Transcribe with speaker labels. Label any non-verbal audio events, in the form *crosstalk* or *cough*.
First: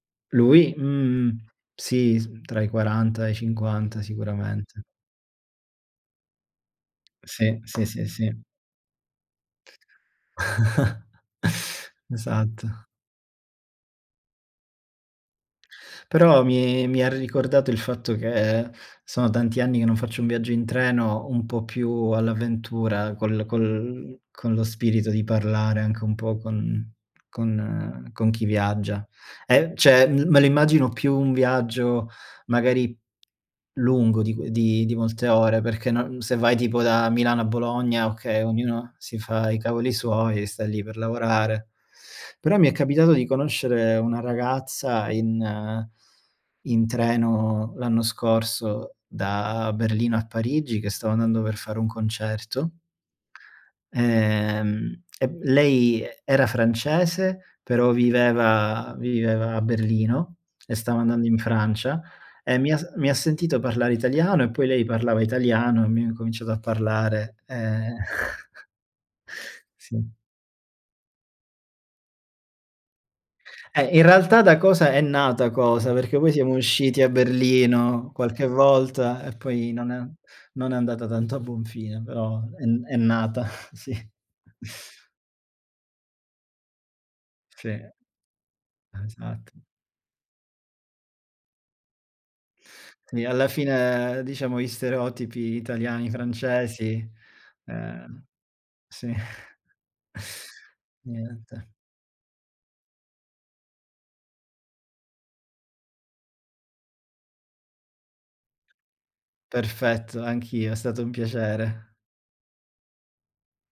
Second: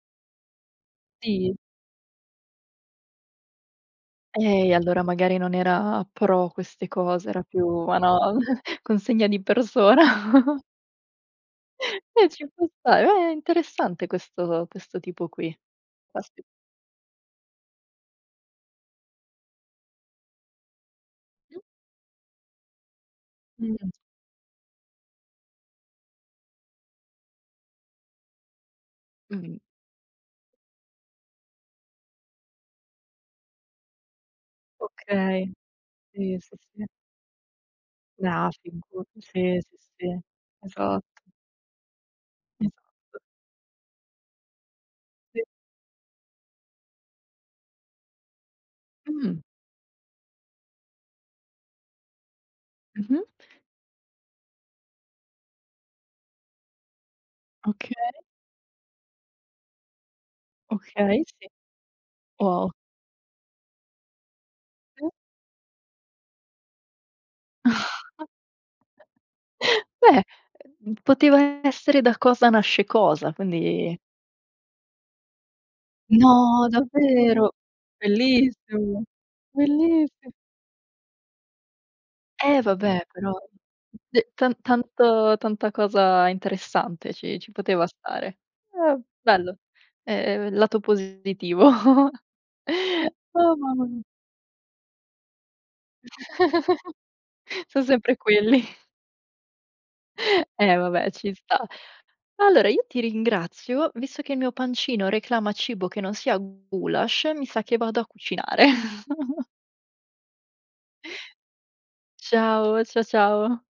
Speaker 1: Lui mhmm
Speaker 2: Sì.
Speaker 1: sì, s tra i 40 e i 50
Speaker 2: E
Speaker 1: sicuramente.
Speaker 2: allora magari non era pro queste cose, era
Speaker 1: Sì,
Speaker 2: più,
Speaker 1: sì, sì, sì.
Speaker 2: *unintelligible* consegna di persona. *chuckles*
Speaker 1: *chuckles*
Speaker 2: Eh, ci può
Speaker 1: Esatto.
Speaker 2: stare, è è interessante, questo questo tipo qui.
Speaker 1: Però,
Speaker 2: *unintelligible*
Speaker 1: mi mi ha ricordato il fatto che, sono tanti anni che non faccio un viaggio in treno, un
Speaker 2: Mh.
Speaker 1: po' più all'avventura, col
Speaker 2: Mh-mh.
Speaker 1: col con lo spirito di parlare, anche un po' con con ehm, con chi viaggia.
Speaker 2: Mh-mh.
Speaker 1: E cioè, l me lo immagino più un viaggio, magari, lungo di qu di di molte
Speaker 2: Okay,
Speaker 1: ore, perché non se
Speaker 2: sì, sì,
Speaker 1: vai tipo
Speaker 2: sì.
Speaker 1: da Milano a Bologna, o
Speaker 2: No
Speaker 1: che ognuno
Speaker 2: figu
Speaker 1: si fa i
Speaker 2: sì, sì,
Speaker 1: cavoli
Speaker 2: sì.
Speaker 1: suoi, e sta lì per
Speaker 2: Esatto.
Speaker 1: lavorare. Però mi è capitato
Speaker 2: Esatto.
Speaker 1: di conoscere 1 ragazza,
Speaker 2: Sì.
Speaker 1: in in treno l'anno scorso
Speaker 2: Mh.
Speaker 1: da Berlino a Parigi, che stava andando per fare un concerto
Speaker 2: Mh-mh.
Speaker 1: ehm, e m lei e era francese, però
Speaker 2: Okay.
Speaker 1: viveva viveva a Berlino, e stava
Speaker 2: Okay,
Speaker 1: andando in
Speaker 2: sì.
Speaker 1: Francia, e mi
Speaker 2: Wow.
Speaker 1: ha s mi ha sentito parlare italiano, e poi lei
Speaker 2: Sì.
Speaker 1: parlava italiano, e abbiamo incominciato a parlare ehm *chuckles*
Speaker 2: *chuckles*
Speaker 1: Sì.
Speaker 2: Beh, ehm, poteva essere: da cosa nasce cosa,
Speaker 1: Eh,
Speaker 2: quindi
Speaker 1: in realtà da cosa è nata cosa, perché poi siamo
Speaker 2: No,
Speaker 1: usciti a
Speaker 2: davvero.
Speaker 1: Berlino, qualche
Speaker 2: Bellissimo,
Speaker 1: volta, e poi non è
Speaker 2: bellissi
Speaker 1: non è andata tanto a buon fine, però
Speaker 2: Eh,
Speaker 1: è n è
Speaker 2: vabbè però,
Speaker 1: nata. *chuckles* Sì.
Speaker 2: d tan tan tanta cosa interessante, ci ci poteva
Speaker 1: Sì.
Speaker 2: stare. Eh, bello,
Speaker 1: Esatto.
Speaker 2: ehm, lato positivo. *chuckles*
Speaker 1: Sì, alla
Speaker 2: Oh, mamma mi
Speaker 1: fine, ehm, diciamo gli stereotipi italiani,
Speaker 2: *chuckles*
Speaker 1: francesi
Speaker 2: Sono sempre
Speaker 1: ehm,
Speaker 2: quelli. *chuckles*
Speaker 1: sì.
Speaker 2: Eh vabbè, ci sta.
Speaker 1: Niente.
Speaker 2: Allora io ti ringrazio, visto che il mio pancino reclama cibo che non sia gulasch, mi sa che vado a cucinare. *chuckles*
Speaker 1: Perfetto, anch'io, è stato un piacere.
Speaker 2: Ciao, cia ciao.